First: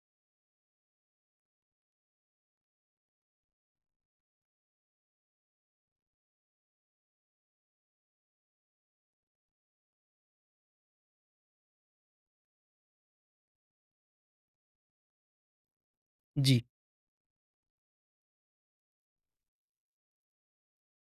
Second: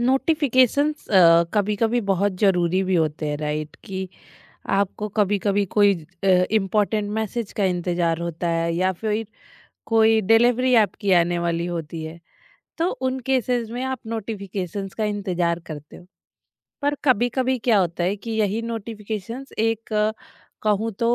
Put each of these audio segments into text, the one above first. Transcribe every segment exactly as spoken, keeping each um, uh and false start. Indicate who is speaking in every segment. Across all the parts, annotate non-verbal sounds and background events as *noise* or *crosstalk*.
Speaker 1: Notifications कभी कभी बहुत ज़रूरी भी होते हैं, राइट? कि आपको कभी कभी कोई इम्पोर्टेंट मैसेज का इंतज़ार होता है या फिर कोई डिलीवरी आपकी आने वाली होती है। तो उन केसेस में आप नोटिफिकेशंस का इंतज़ार करते हो।
Speaker 2: जी।
Speaker 1: पर कभी कभी क्या होता है कि यही नोटिफिकेशंस एक अ, कहूँ तो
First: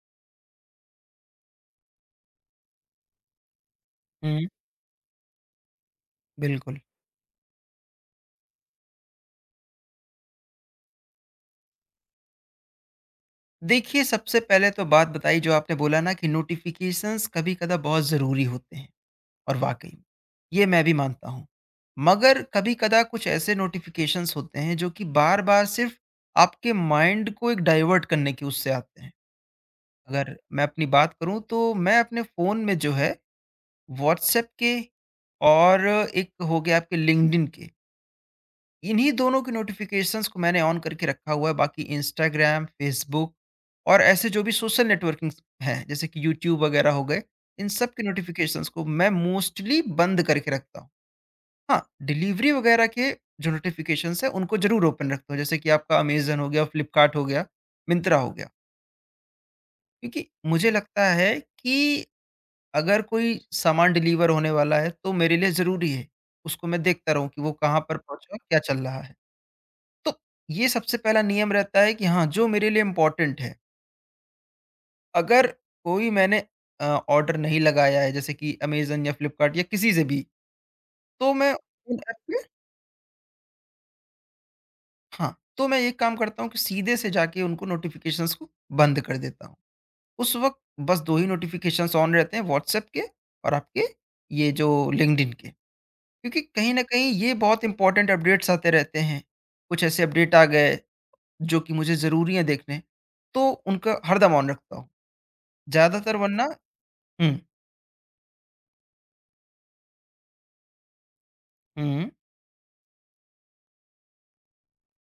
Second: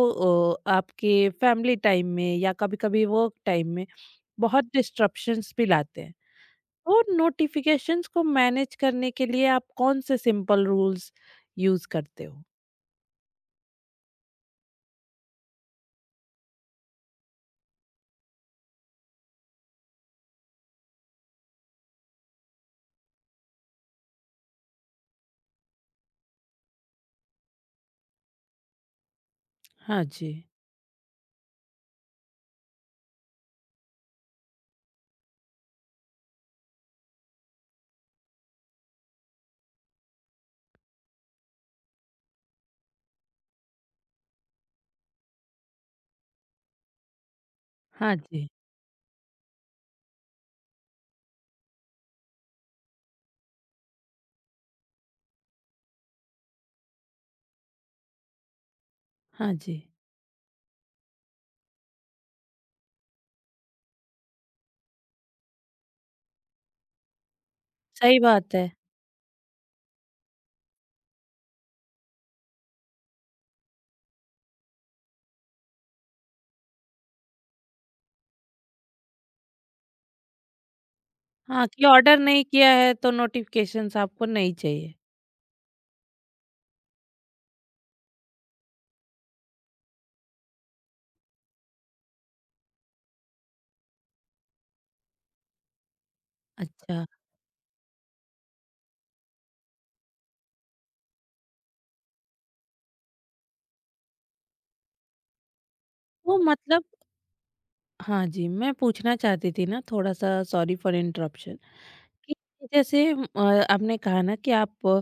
Speaker 1: अ, आपके फैमिली टाइम में या कभी कभी वर्क टाइम में
Speaker 2: हुँ,
Speaker 1: बहुत डिस्ट्रप्शंस भी लाते हैं।
Speaker 2: बिल्कुल।
Speaker 1: वो नोटिफिकेशंस को मैनेज करने के लिए आप कौन से सिंपल रूल्स यूज करते हो?
Speaker 2: देखिए, सबसे पहले तो बात बताई जो आपने बोला ना कि नोटिफ़िकेशंस कभी-कदा बहुत ज़रूरी होते हैं और वाक़ई में, ये मैं भी मानता हूँ। मगर कभी-कदा कुछ ऐसे नोटिफ़िकेशंस होते हैं जो कि बार-बार सिर्फ़ आपके माइंड को एक डाइवर्ट करने के उससे आते हैं।
Speaker 1: हाँ जी।
Speaker 2: अगर मैं अपनी बात करूँ तो मैं अपने फ़ोन में जो है व्हाट्सऐप के और एक हो गया आपके लिंक्डइन के, इन्हीं दोनों की नोटिफिकेशंस को मैंने ऑन करके रखा हुआ है। बाकी इंस्टाग्राम, फेसबुक और ऐसे जो भी सोशल नेटवर्किंग्स हैं जैसे कि यूट्यूब वगैरह हो गए, इन सब की
Speaker 1: हाँ जी।
Speaker 2: नोटिफिकेशंस को मैं मोस्टली बंद करके रखता हूँ। हाँ, डिलीवरी वगैरह के जो नोटिफिकेशंस हैं उनको ज़रूर ओपन रखता हूँ जैसे कि आपका अमेज़न हो गया, फ्लिपकार्ट हो गया, मिंत्रा हो गया।
Speaker 1: हाँ जी।
Speaker 2: क्योंकि मुझे लगता है कि अगर कोई सामान डिलीवर होने वाला है तो मेरे लिए ज़रूरी है, उसको मैं देखता रहूँ कि वो कहाँ पर
Speaker 1: सही
Speaker 2: पहुँचा,
Speaker 1: बात
Speaker 2: क्या
Speaker 1: है।
Speaker 2: चल रहा है। तो ये सबसे पहला नियम रहता है कि हाँ, जो मेरे लिए इम्पोर्टेंट है। अगर कोई मैंने अ, ऑर्डर नहीं लगाया है जैसे कि अमेज़न या फ्लिपकार्ट या किसी से भी, तो मैं
Speaker 1: हाँ, कि
Speaker 2: उन ऐप
Speaker 1: ऑर्डर
Speaker 2: पे।
Speaker 1: नहीं किया है तो नोटिफिकेशंस आपको नहीं चाहिए।
Speaker 2: हाँ, तो मैं ये काम करता हूँ कि सीधे से जाके उनको नोटिफ़िकेशंस को बंद कर देता हूँ। उस वक़्त बस दो ही नोटिफ़िकेशंस ऑन रहते हैं व्हाट्सएप के और आपके ये जो लिंक्डइन के। क्योंकि कहीं न
Speaker 1: अच्छा,
Speaker 2: कहीं ये बहुत इम्पोर्टेंट अपडेट्स आते रहते हैं। कुछ ऐसे अपडेट आ गए जो कि मुझे ज़रूरी हैं देखने, तो उनका हरदम ऑन रखता हूँ। ज़्यादातर
Speaker 1: वो
Speaker 2: वरना।
Speaker 1: मतलब
Speaker 2: हुँ,
Speaker 1: हाँ जी, मैं पूछना चाहती थी ना थोड़ा-सा। सॉरी फॉर इंटरप्शन,
Speaker 2: हुँ।
Speaker 1: कि जैसे अ, आपने कहा ना कि आप अ,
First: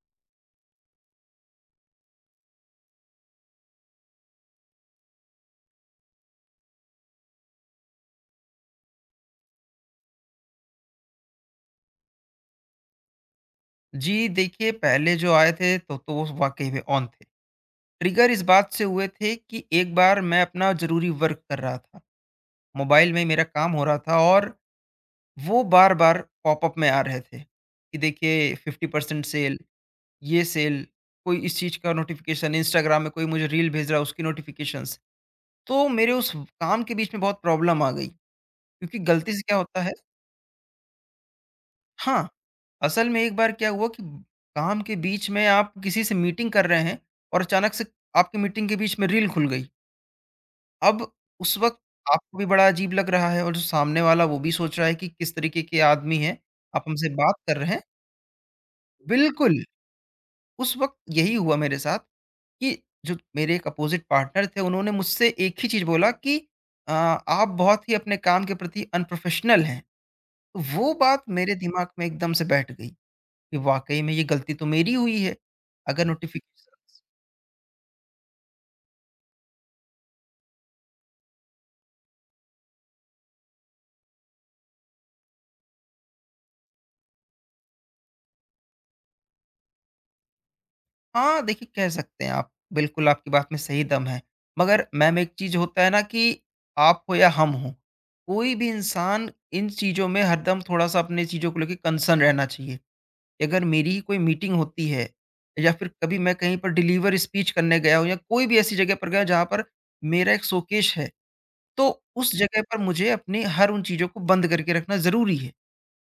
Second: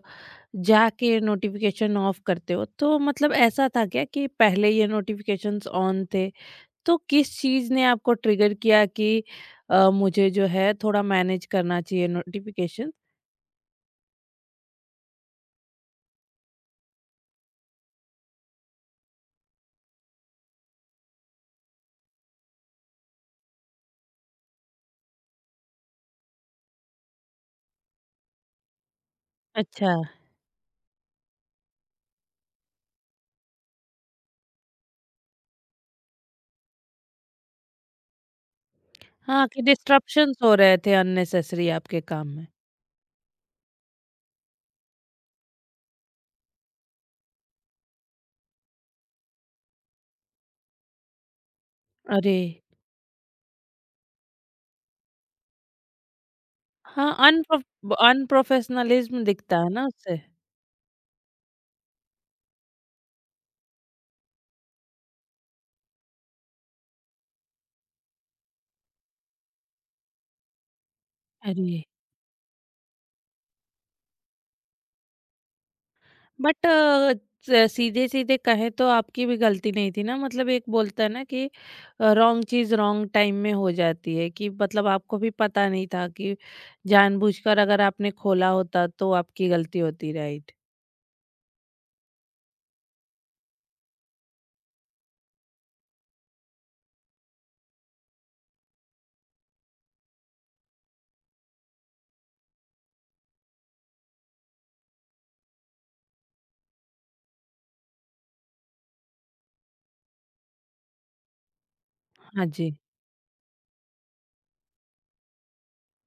Speaker 1: जाके नोटिफिकेशन ऑफ करते हो, तो मतलब ऐसा था क्या कि पहले ये नोटिफिकेशंस ऑन थे? तो किस चीज़ ने आपको ट्रिगर किया कि अ, मुझे जो है थोड़ा मैनेज करना चाहिए नोटिफिकेशन?
Speaker 2: जी, देखिए पहले जो आए थे तो, तो वो वाक़ई में ऑन थे। ट्रिगर इस बात से हुए थे कि एक बार मैं अपना ज़रूरी वर्क कर रहा था, मोबाइल में ही मेरा काम हो रहा था और वो बार-बार पॉपअप में आ रहे थे कि देखिए फिफ्टी परसेंट सेल,
Speaker 1: अच्छा।
Speaker 2: ये सेल, कोई इस चीज़ का नोटिफ़िकेशन, इंस्टाग्राम में कोई मुझे रील भेज रहा है उसकी नोटिफ़िकेशंस। तो मेरे उस काम के बीच में बहुत प्रॉब्लम आ गई क्योंकि गलती से
Speaker 1: हाँ,
Speaker 2: क्या
Speaker 1: कि
Speaker 2: होता है।
Speaker 1: डिस्ट्रप्शंस हो रहे थे अननेसेसरी आपके काम
Speaker 2: हाँ,
Speaker 1: में।
Speaker 2: असल में एक बार क्या हुआ कि काम के बीच में आप किसी से मीटिंग कर रहे हैं और अचानक से आपकी मीटिंग के बीच में रील खुल गई। अब उस वक़्त आपको
Speaker 1: अरे!
Speaker 2: भी बड़ा अजीब लग रहा है और जो सामने वाला वो भी सोच रहा है कि किस तरीके के आदमी हैं, आप हमसे
Speaker 1: हाँ,
Speaker 2: बात कर
Speaker 1: अनप्रोफ
Speaker 2: रहे हैं।
Speaker 1: अनप्रोफेशनलिज़्म दिखता
Speaker 2: बिल्कुल,
Speaker 1: है ना उससे।
Speaker 2: उस वक़्त यही हुआ मेरे साथ कि जो मेरे एक अपोज़िट पार्टनर थे उन्होंने मुझसे एक ही चीज़ बोला कि अ, आप बहुत ही अपने काम के प्रति अनप्रोफ़ेशनल हैं। तो वो बात मेरे
Speaker 1: अरे!
Speaker 2: दिमाग में एकदम से बैठ गई। कि वाक़ई में ये गलती तो मेरी हुई है। अगर
Speaker 1: बट
Speaker 2: नोटिफ़िकेशंस।
Speaker 1: स सीधे-सीधे कहें तो आपकी भी गलती नहीं थी ना। मतलब एक बोलता है ना कि अ, रॉन्ग चीज़ रॉन्ग टाइम में हो जाती है। कि मतलब आपको भी पता नहीं था कि जानबूझकर अगर आपने खोला होता तो आपकी गलती होती, राइट?
Speaker 2: हाँ, देखिए कह सकते हैं आप, बिल्कुल आपकी बात में सही दम है। मगर मैम एक चीज़ होता है ना कि आप हो या हम हों, कोई भी इंसान इन चीज़ों में हरदम थोड़ा-सा अपनी चीज़ों को लेके कंसर्न रहना चाहिए। कि अगर मेरी ही कोई मीटिंग होती है या फिर कभी मैं कहीं पर डिलीवर स्पीच करने गया हूँ या कोई भी ऐसी जगह पर गया जहाँ पर मेरा एक शोकेस है, तो उस
Speaker 1: हाँ
Speaker 2: जगह
Speaker 1: जी।
Speaker 2: पर मुझे अपनी हर उन चीज़ों को बंद करके रखना ज़रूरी है।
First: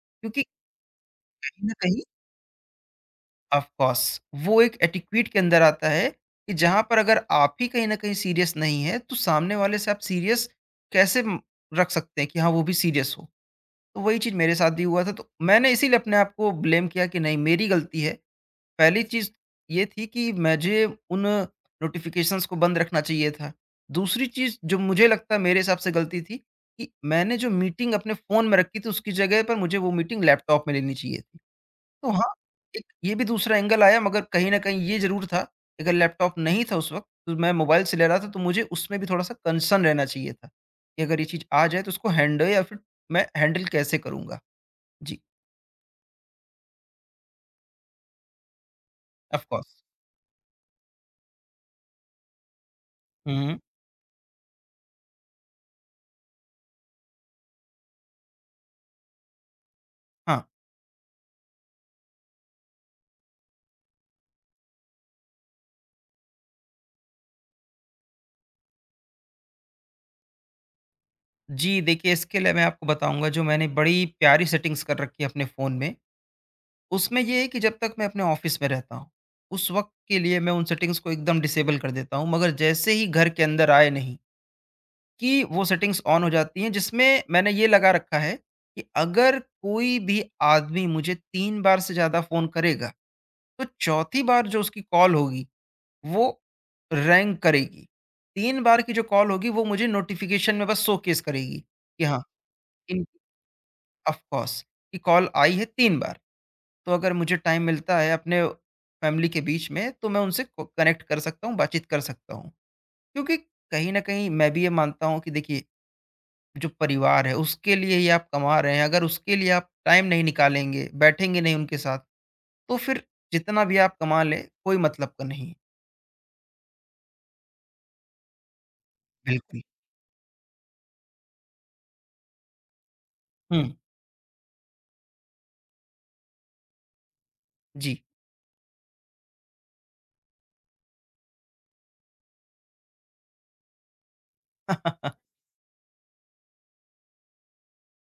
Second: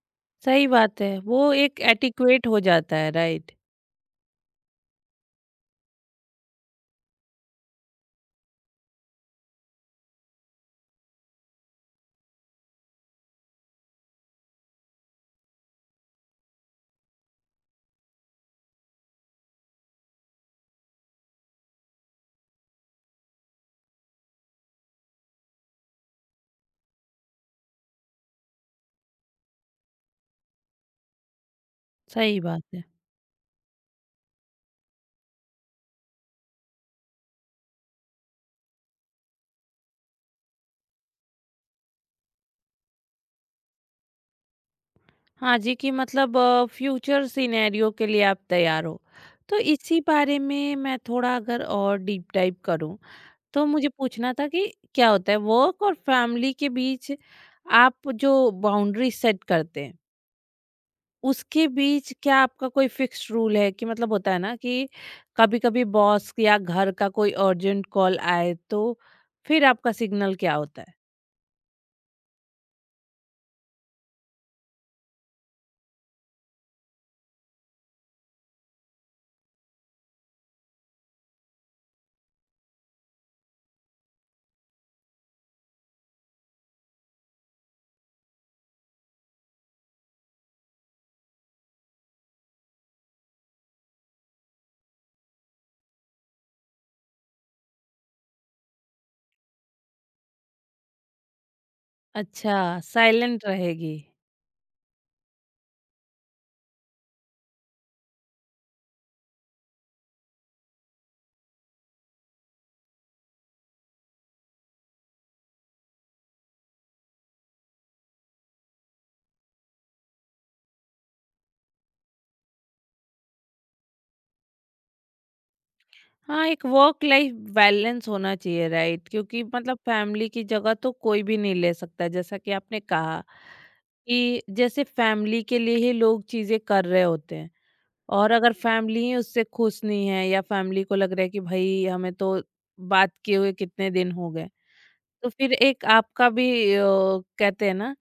Speaker 2: क्योंकि
Speaker 1: सही बात है। वो
Speaker 2: कहीं न
Speaker 1: एक
Speaker 2: कहीं
Speaker 1: एटिक्वेट हो जाता है, राइट?
Speaker 2: ऑफ कोर्स वो एक एटिक्यूट के अंदर आता है कि जहाँ पर अगर आप ही कहीं न कहीं सीरियस नहीं है, तो सामने वाले से आप सीरियस कैसे उम, रख सकते हैं कि हाँ, वो भी सीरियस हो। तो वही चीज़ मेरे साथ भी हुआ था, तो मैंने इसीलिए अपने आप को ब्लेम किया कि नहीं मेरी गलती है। पहली चीज़ ये थी कि मुझे उन नोटिफ़िकेशंस को बंद रखना चाहिए था। दूसरी चीज़ जो मुझे लगता है मेरे हिसाब से गलती थी कि मैंने जो मीटिंग अपने फ़ोन में रखी थी उसकी जगह पर मुझे वो मीटिंग लैपटॉप में लेनी चाहिए थी। तो हाँ,
Speaker 1: सही बात है।
Speaker 2: एक ये भी दूसरा एंगल आया मगर कहीं न कहीं ये ज़रूर था, कि अगर लैपटॉप नहीं था उस वक़्त, तो मैं मोबाइल से ले रहा था तो मुझे उसमें भी थोड़ा-सा कंसर्न रहना चाहिए था, कि अगर ये चीज़ आ जाए तो उसको हैंडल या फिर मैं हैंडल कैसे करूँगा? जी,
Speaker 1: हाँ जी, कि मतलब अ, फ्यूचर सिनेरियो के लिए आप तैयार हो।
Speaker 2: ऑफ
Speaker 1: तो
Speaker 2: कोर्स।
Speaker 1: इसी बारे में मैं थोड़ा अगर और डीप डाइव करूँ,
Speaker 2: हुँ,
Speaker 1: तो मुझे पूछना था कि क्या होता है वर्क और फैमिली के बीच आप जो बाउंड्री सेट करते हैं,
Speaker 2: हाँ।
Speaker 1: उसके बीच क्या आपका कोई फिक्स्ड रूल है? कि मतलब होता है ना कि कभी-कभी बॉस या घर का कोई अर्जेंट कॉल आए, तो फिर आपका सिग्नल क्या होता है?
Speaker 2: जी, देखिए इसके लिए मैं आपको बताऊँगा जो मैंने बड़ी प्यारी सेटिंग्स कर रखी है अपने फ़ोन में, उसमें ये है कि जब तक मैं अपने ऑफ़िस में रहता हूँ, उस वक़्त के लिए मैं उन सेटिंग्स को एकदम डिसेबल कर देता हूँ मगर जैसे ही घर के अंदर आए नहीं कि वो सेटिंग्स ऑन हो जाती हैं जिसमें मैंने ये लगा रखा है कि अगर कोई भी आदमी मुझे तीन बार से ज़्यादा फ़ोन करेगा, तो चौथी बार जो उसकी कॉल होगी, वो रैंग करेगी। तीन बार की जो कॉल होगी वो मुझे नोटिफ़िकेशन में बस शोकेस करेगी कि हाँ,
Speaker 1: अच्छा,
Speaker 2: इन
Speaker 1: साइलेंट रहेगी।
Speaker 2: ऑफ कोर्स कि कॉल आई है तीन बार। तो अगर मुझे टाइम मिलता है अपने फैमिली के बीच में तो मैं उनसे क कनेक्ट कर सकता हूँ, बातचीत कर सकता हूँ। क्योंकि कहीं न कहीं मैं भी ये मानता हूँ कि देखिए जो परिवार है उसके लिए ही आप कमा रहे हैं, अगर उसके लिए आप टाइम नहीं निकालेंगे, बैठेंगे नहीं उनके साथ, तो फिर जितना भी आप कमा लें, कोई मतलब का नहीं है।
Speaker 1: हाँ, एक वर्क लाइफ बैलेंस होना चाहिए, राइट? क्योंकि
Speaker 2: बिल्कुल।
Speaker 1: मतलब फैमिली की जगह तो कोई भी नहीं ले सकता, जैसा कि आपने कहा।
Speaker 2: हुँ,
Speaker 1: कि जैसे फैमिली के लिए ही लोग चीज़ें कर रहे होते हैं,
Speaker 2: जी।
Speaker 1: और अगर फैमिली ही उससे खुश नहीं है या फैमिली को लग रहा है कि भाई हमें तो बात किए हुए कितने दिन हो गए। तो
Speaker 2: *laughs*
Speaker 1: फिर एक आपका भी अ, कहते हैं ना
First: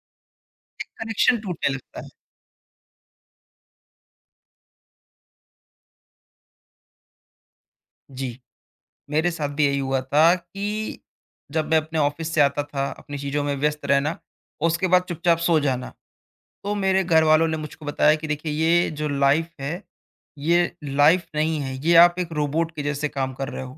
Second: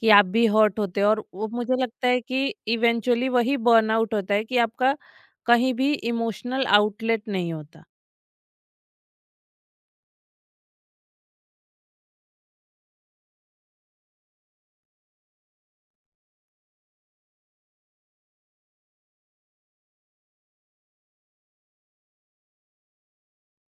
Speaker 1: कि आप भी हर्ट
Speaker 2: एक
Speaker 1: होते हो, और
Speaker 2: कनेक्शन
Speaker 1: वो
Speaker 2: टूटने
Speaker 1: मुझे
Speaker 2: लगता है।
Speaker 1: लगता है कि इवेंचुअली वही बर्नआउट होता है कि आपका कहीं भी इमोशनल आउटलेट नहीं होता।
Speaker 2: जी, मेरे साथ भी यही हुआ था कि जब मैं अपने ऑफ़िस से आता था, अपनी चीज़ों में व्यस्त रहना, और उसके बाद चुपचाप सो जाना। तो मेरे घर वालों ने मुझको बताया कि देखिए ये जो लाइफ है, ये लाइफ नहीं है, ये आप एक रोबोट के जैसे काम कर रहे हो।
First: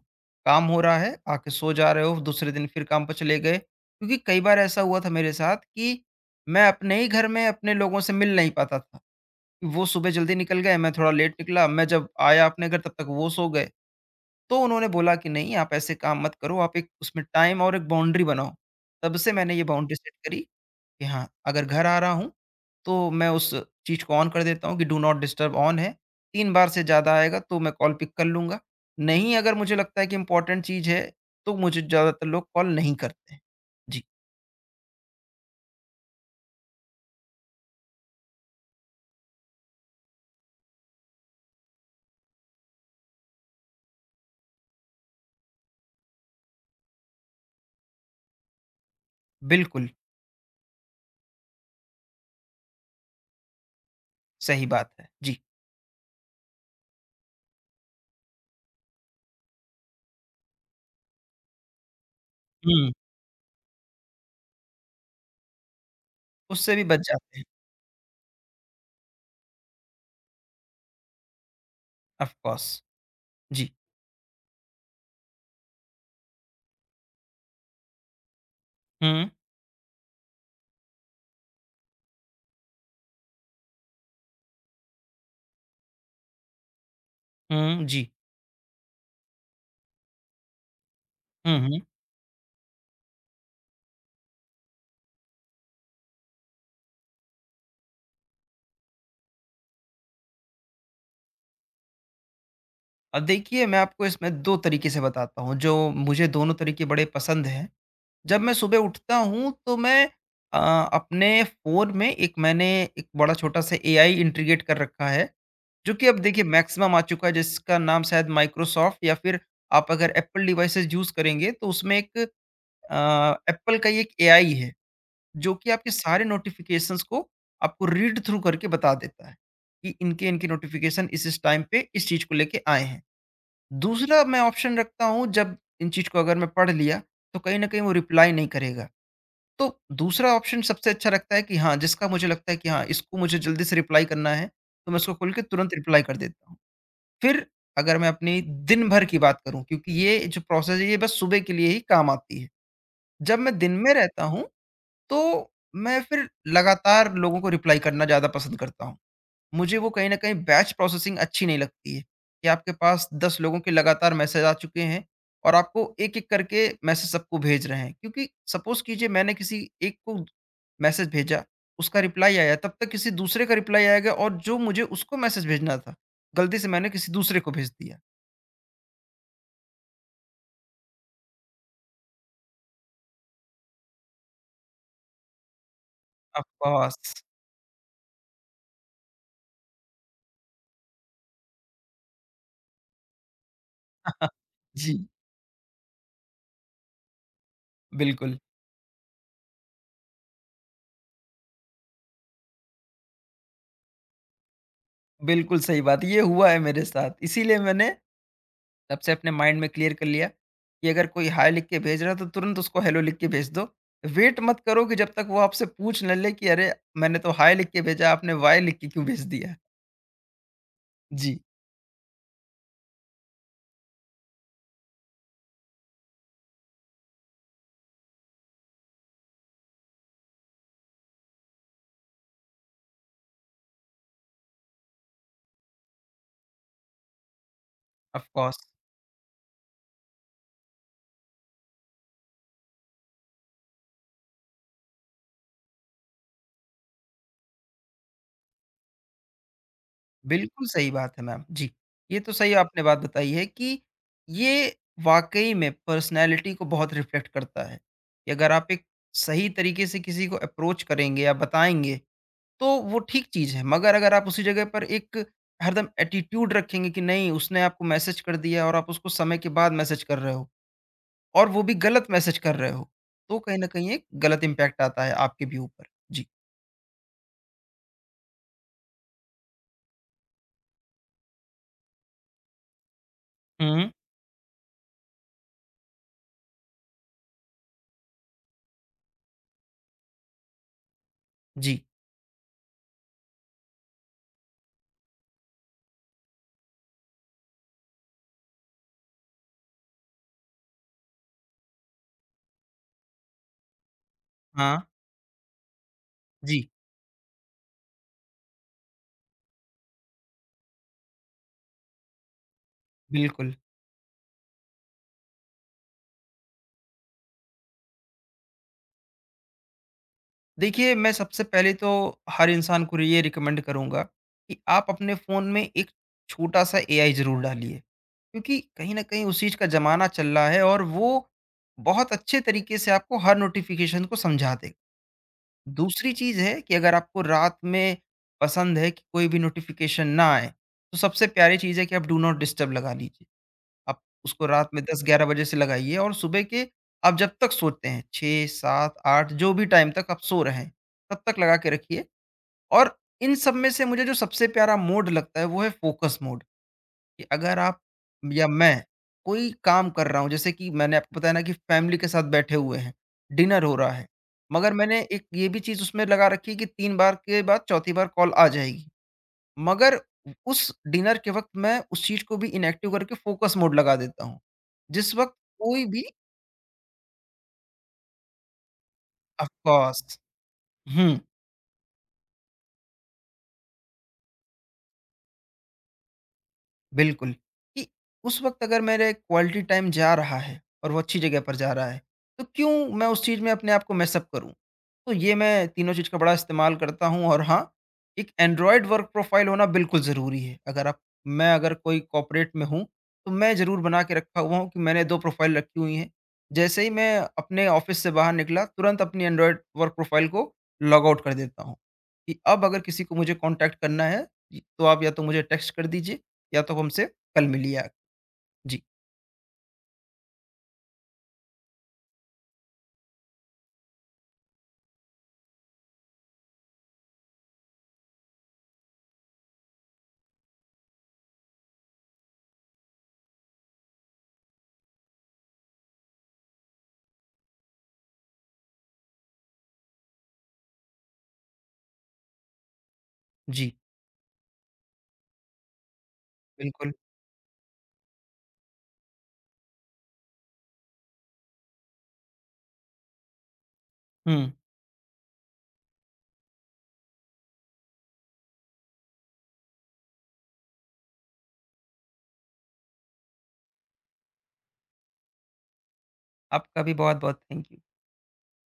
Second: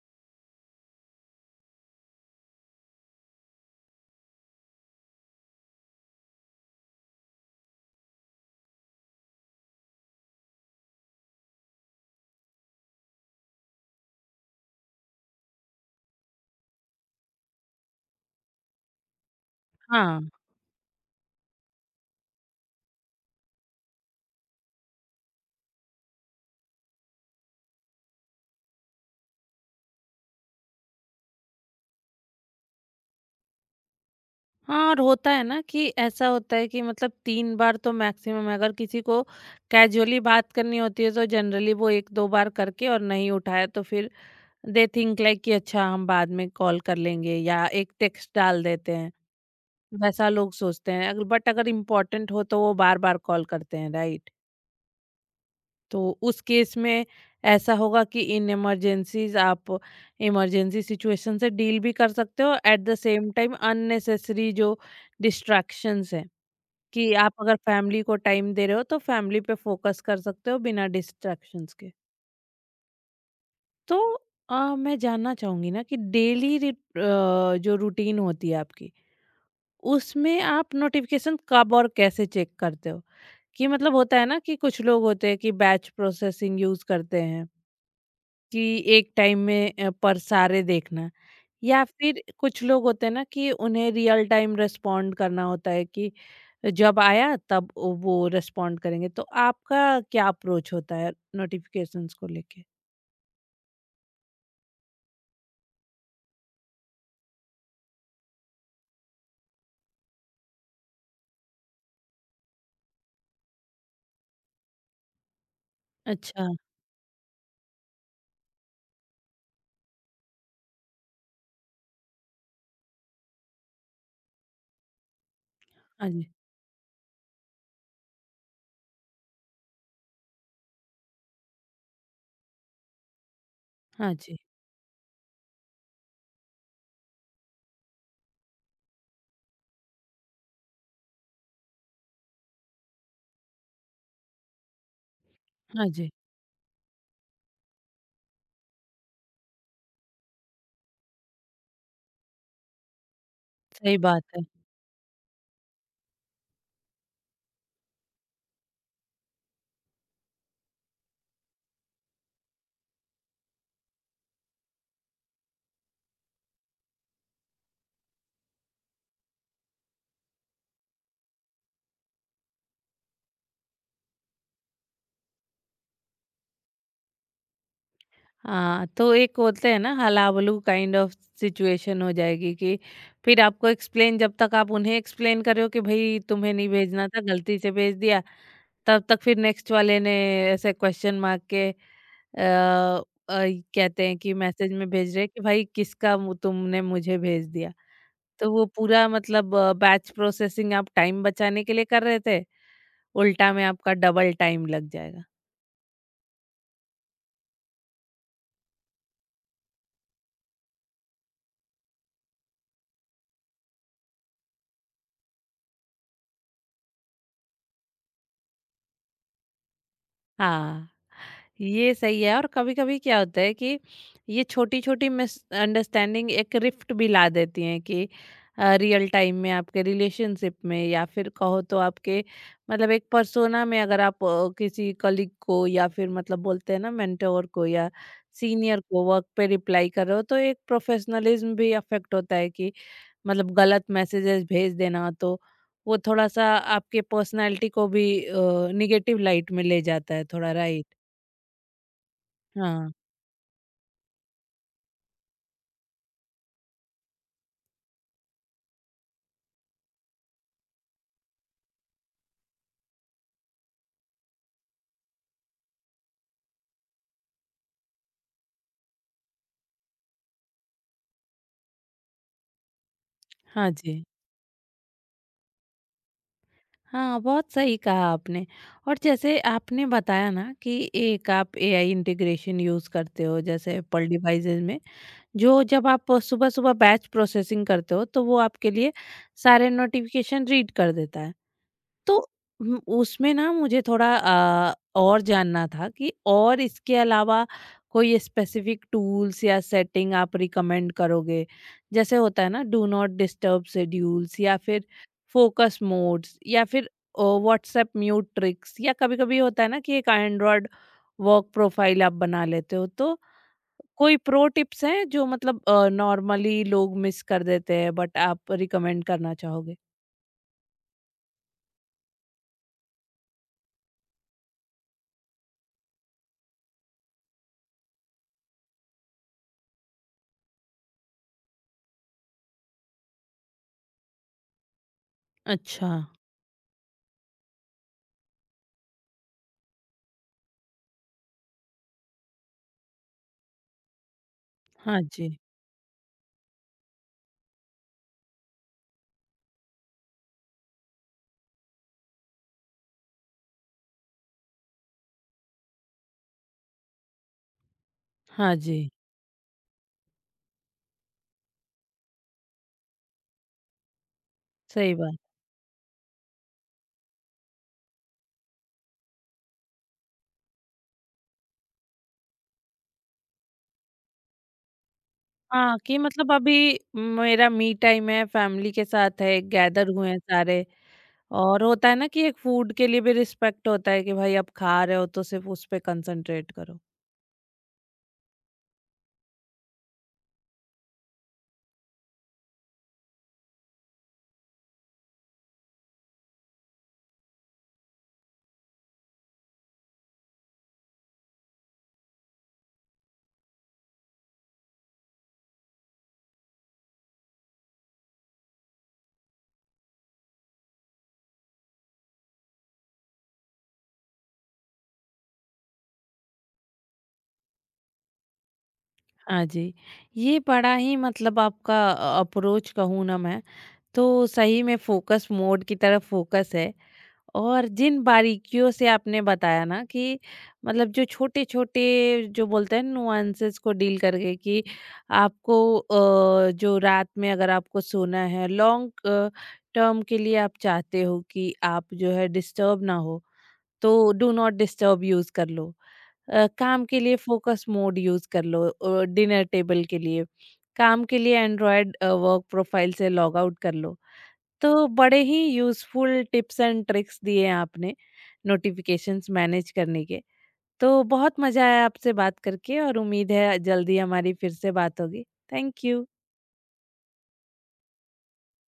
Speaker 2: काम हो रहा है, आके सो जा रहे हो, दूसरे दिन फिर काम पे चले गए। क्योंकि कई बार ऐसा हुआ था मेरे साथ कि मैं अपने ही घर में अपने लोगों से मिल नहीं पाता था। वो सुबह जल्दी निकल गए, मैं थोड़ा लेट निकला, मैं जब आया अपने घर तब तक वो सो गए। तो उन्होंने बोला कि नहीं आप ऐसे काम मत करो, आप एक उसमें टाइम और एक बाउंड्री बनाओ। तब से मैंने ये बाउंड्री सेट
Speaker 1: हाँ।
Speaker 2: करी कि हाँ, अगर घर आ रहा हूँ, तो मैं उस चीज़ को ऑन कर देता हूँ कि डू नॉट डिस्टर्ब ऑन है। तीन बार से ज़्यादा आएगा तो मैं कॉल पिक कर लूँगा। नहीं अगर मुझे लगता है कि इम्पोर्टेंट चीज़ है, तो मुझे ज़्यादातर लोग कॉल नहीं करते हैं। जी,
Speaker 1: हाँ, और होता है ना कि ऐसा होता है कि मतलब तीन बार तो मैक्सिमम, अगर किसी को कैजुअली बात करनी होती है तो जनरली वो एक दो बार करके और नहीं उठाया, तो फिर दे थिंक लाइक कि अच्छा हम बाद में कॉल कर लेंगे या एक टेक्स्ट डाल देते हैं।
Speaker 2: बिल्कुल
Speaker 1: वैसा लोग सोचते हैं अगर, बट अगर इम्पोर्टेंट हो तो वो बार बार कॉल करते हैं, राइट?
Speaker 2: सही बात है। जी।
Speaker 1: तो उस केस में ऐसा होगा कि इन इमरजेंसीज आप इमरजेंसी सिचुएशन से डील भी कर सकते हो, एट
Speaker 2: हुँ।
Speaker 1: द सेम टाइम अननेसेसरी जो डिस्ट्रैक्शंस हैं,
Speaker 2: उससे भी बच
Speaker 1: कि आप
Speaker 2: जाते हैं,
Speaker 1: अगर फैमिली को टाइम दे रहे हो तो फैमिली पे फोकस कर सकते हो बिना डिस्ट्रैक्शंस के।
Speaker 2: Of course. जी।
Speaker 1: तो अ, मैं जानना चाहूंगी ना कि डेली जो रूटीन होती है आपकी,
Speaker 2: हुँ,
Speaker 1: उसमें आप नोटिफिकेशन कब और कैसे चेक करते हो? कि मतलब होता है ना कि कुछ लोग होते हैं कि बैच प्रोसेसिंग यूज करते हैं,
Speaker 2: हुँ, जी।
Speaker 1: कि एक टाइम में अ, पर सारे देखना,
Speaker 2: हुँ, हुँ।
Speaker 1: या फिर कुछ लोग होते हैं ना कि उन्हें रियल टाइम रेस्पॉन्ड करना होता है कि जब आया तब वो रेस्पॉन्ड करेंगे। तो आपका क्या अप्रोच होता है नोटिफिकेशंस को लेके?
Speaker 2: अब देखिए मैं आपको इसमें दो तरीके से बताता हूँ, जो मुझे दोनों तरीके बड़े पसंद हैं। जब मैं सुबह उठता हूँ तो मैं अ, अपने फ़ोन में एक मैंने एक बड़ा छोटा-सा एआई इंटीग्रेट कर रखा है, जो कि अब देखिए
Speaker 1: अच्छा।
Speaker 2: मैक्सिमम आ चुका है जिसका नाम शायद माइक्रोसॉफ्ट या फिर आप अगर एप्पल डिवाइसेज़ यूज़ करेंगे तो उसमें एक अ, एप्पल का ही एक एआई है, जो कि आपके
Speaker 1: हाँ
Speaker 2: सारे
Speaker 1: जी।
Speaker 2: नोटिफ़िकेशंस को आपको रीड थ्रू करके बता देता है, कि इनके, इनके नोटिफ़िकेशन इस, इस टाइम पे इस चीज़ को लेके आए हैं।
Speaker 1: हाँ
Speaker 2: दूसरा
Speaker 1: जी।
Speaker 2: मैं ऑप्शन रखता हूँ जब इन चीज़ को अगर मैं पढ़ लिया, तो कहीं न कहीं वो रिप्लाई नहीं करेगा। तो दूसरा ऑप्शन सबसे अच्छा लगता है कि हाँ, जिसका मुझे लगता है कि हाँ, इसको मुझे जल्दी से रिप्लाई करना है, तो मैं उसको खोल के तुरंत
Speaker 1: हाँ
Speaker 2: रिप्लाई
Speaker 1: जी।
Speaker 2: कर देता हूँ। फिर अगर मैं अपनी दिन भर की बात करूँ क्योंकि ये जो प्रोसेस है, ये बस सुबह के लिए ही काम आती है। जब मैं दिन में
Speaker 1: सही बात
Speaker 2: रहता
Speaker 1: है।
Speaker 2: हूँ, तो मैं फिर लगातार लोगों को रिप्लाई करना ज़्यादा पसंद करता हूँ। मुझे वो कहीं न कहीं बैच प्रोसेसिंग अच्छी नहीं लगती है, कि आपके पास दस लोगों के लगातार मैसेज आ चुके हैं और आपको एक-एक करके मैसेज सबको भेज रहे हैं। क्योंकि सपोज़ कीजिए मैंने किसी एक को मैसेज भेजा, उसका रिप्लाई आया, तब तक किसी दूसरे का रिप्लाई आएगा और जो मुझे उसको मैसेज भेजना था, गलती से मैंने किसी दूसरे को भेज दिया।
Speaker 1: हाँ, तो एक होते हैं ना हलाबलू काइंड ऑफ सिचुएशन हो जाएगी कि फिर आपको एक्सप्लेन, जब तक आप उन्हें एक्सप्लेन कर रहे हो कि भाई
Speaker 2: ऑफ़
Speaker 1: तुम्हें नहीं भेजना था,
Speaker 2: कोर्स।
Speaker 1: गलती से भेज दिया, तब तक फिर नेक्स्ट वाले ने ऐसे क्वेश्चन मार्क के आ, कहते हैं कि
Speaker 2: *laughs*
Speaker 1: मैसेज में
Speaker 2: जी,
Speaker 1: भेज रहे हैं कि भाई किसका मु- तुमने मुझे भेज दिया।
Speaker 2: बिल्कुल।
Speaker 1: तो वो पूरा मतलब बैच प्रोसेसिंग आप टाइम बचाने के लिए कर रहे थे, उल्टा में आपका डबल टाइम लग जाएगा।
Speaker 2: बिल्कुल सही बात, ये हुआ है मेरे साथ, इसीलिए मैंने तब से अपने माइंड में क्लियर कर लिया कि अगर कोई हाय लिख के भेज रहा है तो तुरंत उसको हेलो लिख के भेज दो। वेट मत करो कि जब तक वो आपसे पूछ ना ले कि अरे मैंने तो हाय लिख के भेजा आपने वाय लिख के क्यों भेज दिया?
Speaker 1: हाँ,
Speaker 2: जी,
Speaker 1: ये सही है। और कभी-कभी क्या होता है कि ये छोटी-छोटी मिसअंडरस्टैंडिंग एक रिफ्ट भी ला देती हैं कि अ, रियल टाइम में आपके रिलेशनशिप में, या फिर कहो तो आपके मतलब एक पर्सोना में, अगर आप अ, किसी कलीग को या फिर मतलब बोलते हैं ना मेंटोर को या
Speaker 2: ऑफ कोर्स
Speaker 1: सीनियर को वर्क पे रिप्लाई कर रहे हो, तो एक प्रोफेशनलिज्म भी अफेक्ट होता है कि मतलब गलत मैसेजेस भेज देना, तो वो थोड़ा-सा आपके पर्सनैलिटी को भी अ, नेगेटिव लाइट में ले जाता है थोड़ा,
Speaker 2: बिल्कुल
Speaker 1: राइट?
Speaker 2: सही बात है मैम। जी, ये तो सही आपने
Speaker 1: हाँ।
Speaker 2: बात बताई है कि ये वाक़ई में पर्सनैलिटी को बहुत रिफ्लेक्ट करता है कि अगर आप एक सही तरीके से किसी को अप्रोच करेंगे या बताएँगे तो वो ठीक चीज़ है। मगर अगर आप उसी जगह पर एक हरदम एटीट्यूड रखेंगे कि नहीं उसने आपको मैसेज कर दिया और आप उसको समय के बाद मैसेज कर रहे हो और वो भी गलत मैसेज कर रहे हो, तो कहीं न
Speaker 1: हाँ
Speaker 2: कहीं
Speaker 1: जी।
Speaker 2: एक गलत इम्पैक्ट आता है आपके भी ऊपर। जी।
Speaker 1: हाँ, बहुत सही कहा आपने। और जैसे आपने बताया ना कि एक आप एआई इंटीग्रेशन यूज़ करते हो जैसे
Speaker 2: हुँ,
Speaker 1: एप्पल डिवाइसेज़ में, जो जब आप सुबह-सुबह बैच प्रोसेसिंग करते हो, तो वो आपके लिए सारे नोटिफ़िकेशन रीड कर देता है।
Speaker 2: जी।
Speaker 1: तो उम, उसमें ना मुझे थोड़ा अ, और जानना था कि और इसके अलावा कोई स्पेसिफिक टूल्स या सेटिंग आप रिकमेंड करोगे? जैसे होता है ना डू नॉट डिस्टर्ब शेड्यूल्स, या
Speaker 2: हाँ,
Speaker 1: फिर फोकस मोड्स, या
Speaker 2: जी,
Speaker 1: फिर अ, व्हाट्सएप म्यूट ट्रिक्स, या कभी-कभी होता है ना कि एक एंड्रॉयड वर्क प्रोफाइल आप बना लेते हो। तो
Speaker 2: बिल्कुल।
Speaker 1: कोई प्रो टिप्स हैं जो मतलब अ, नॉर्मली लोग मिस कर देते हैं बट आप रिकमेंड करना चाहोगे?
Speaker 2: देखिए, मैं सबसे पहले तो हर इंसान को ये रिकमेंड करूँगा कि आप अपने फ़ोन में एक छोटा-सा एआई ज़रूर डालिए। क्योंकि कहीं न कहीं उस चीज़ का ज़माना चल रहा है और वो बहुत अच्छे तरीके से आपको हर नोटिफ़िकेशन को समझा देगा।
Speaker 1: अच्छा।
Speaker 2: दूसरी चीज़ है कि अगर आपको रात में पसंद है कि कोई भी नोटिफ़िकेशन ना आए, तो सबसे प्यारी चीज़ है कि आप डू नॉट डिस्टर्ब लगा लीजिए। आप उसको रात में
Speaker 1: हाँ
Speaker 2: दस ग्यारह
Speaker 1: जी।
Speaker 2: बजे से लगाइए और सुबह के आप जब तक सोते हैं छह, सात, आठ जो भी टाइम तक आप सो रहे हैं, तब तक लगा के रखिए और इन सब में से मुझे जो सबसे प्यारा मोड लगता है वो है फ़ोकस मोड। कि अगर आप या
Speaker 1: हाँ
Speaker 2: मैं
Speaker 1: जी।
Speaker 2: कोई काम कर रहा हूँ, जैसे कि मैंने आपको बताया ना कि फैमिली के साथ बैठे हुए हैं, डिनर हो रहा है, मगर
Speaker 1: सही
Speaker 2: मैंने
Speaker 1: बात।
Speaker 2: एक ये भी चीज़ उसमें लगा रखी है कि तीन बार के बाद चौथी बार कॉल आ जाएगी। मगर उस डिनर के वक़्त मैं उस चीज़ को भी इनएक्टिव करके फ़ोकस मोड लगा देता हूँ, जिस वक़्त
Speaker 1: हाँ,
Speaker 2: कोई
Speaker 1: कि
Speaker 2: भी
Speaker 1: मतलब अभी मेरा मी टाइम है, फैमिली के साथ है,
Speaker 2: ऑफ
Speaker 1: गैदर हुए
Speaker 2: कोर्स
Speaker 1: हैं सारे।
Speaker 2: हुँ।
Speaker 1: और होता है ना कि एक फूड के लिए भी रिस्पेक्ट होता है कि भाई आप खा रहे हो तो सिर्फ उस पे कंसंट्रेट करो।
Speaker 2: बिल्कुल, कि उस वक़्त अगर मेरे क्वालिटी टाइम जा रहा है और वो अच्छी जगह पर जा रहा है, तो क्यों मैं उस चीज़ में अपने आप को मैस अप करूँ? तो ये मैं तीनों चीज़ का बड़ा इस्तेमाल करता हूँ और हाँ, एक एंड्रॉयड वर्क प्रोफ़ाइल होना बिल्कुल ज़रूरी है। अगर आप मैं अगर कोई कॉर्पोरेट में हूँ, तो मैं ज़रूर बना के रखा हुआ हूँ कि मैंने दो प्रोफ़ाइल रखी हुई हैं। जैसे ही मैं अपने ऑफ़िस से बाहर निकला, तुरंत अपनी एंड्रॉयड वर्क प्रोफ़ाइल को लॉग आउट कर देता हूँ। कि अब अगर किसी को मुझे कॉन्टैक्ट करना है, इ तो आप या तो मुझे टेक्स्ट कर दीजिए या तो हमसे कल मिलिए आप। जी,
Speaker 1: हाँ जी। ये बड़ा ही मतलब आपका अ, अप्रोच कहूँ ना मैं, तो सही में फ़ोकस मोड की तरफ फ़ोकस है। और जिन बारीकियों से आपने बताया ना कि मतलब जो छोटे छोटे जो बोलते हैं नुआंसेस को डील करके कि आपको अ, जो रात में अगर आपको सोना है लॉन्ग टर्म के लिए, आप चाहते हो कि आप जो है डिस्टर्ब ना हो,
Speaker 2: जी,
Speaker 1: तो डू नॉट डिस्टर्ब यूज कर लो, अ, काम
Speaker 2: बिल्कुल।
Speaker 1: के लिए फोकस मोड यूज कर लो, डिनर टेबल के लिए, काम के लिए एंड्रॉयड वर्क प्रोफाइल से लॉग आउट कर लो।
Speaker 2: हुँ,
Speaker 1: तो बड़े ही यूज़फुल टिप्स एंड ट्रिक्स दिए हैं आपने नोटिफिकेशंस मैनेज करने के। तो बहुत मज़ा आया आपसे बात करके, और उम्मीद है जल्दी हमारी फिर से बात होगी। Thank you.
Speaker 2: आपका भी बहुत-बहुत थैंक यू।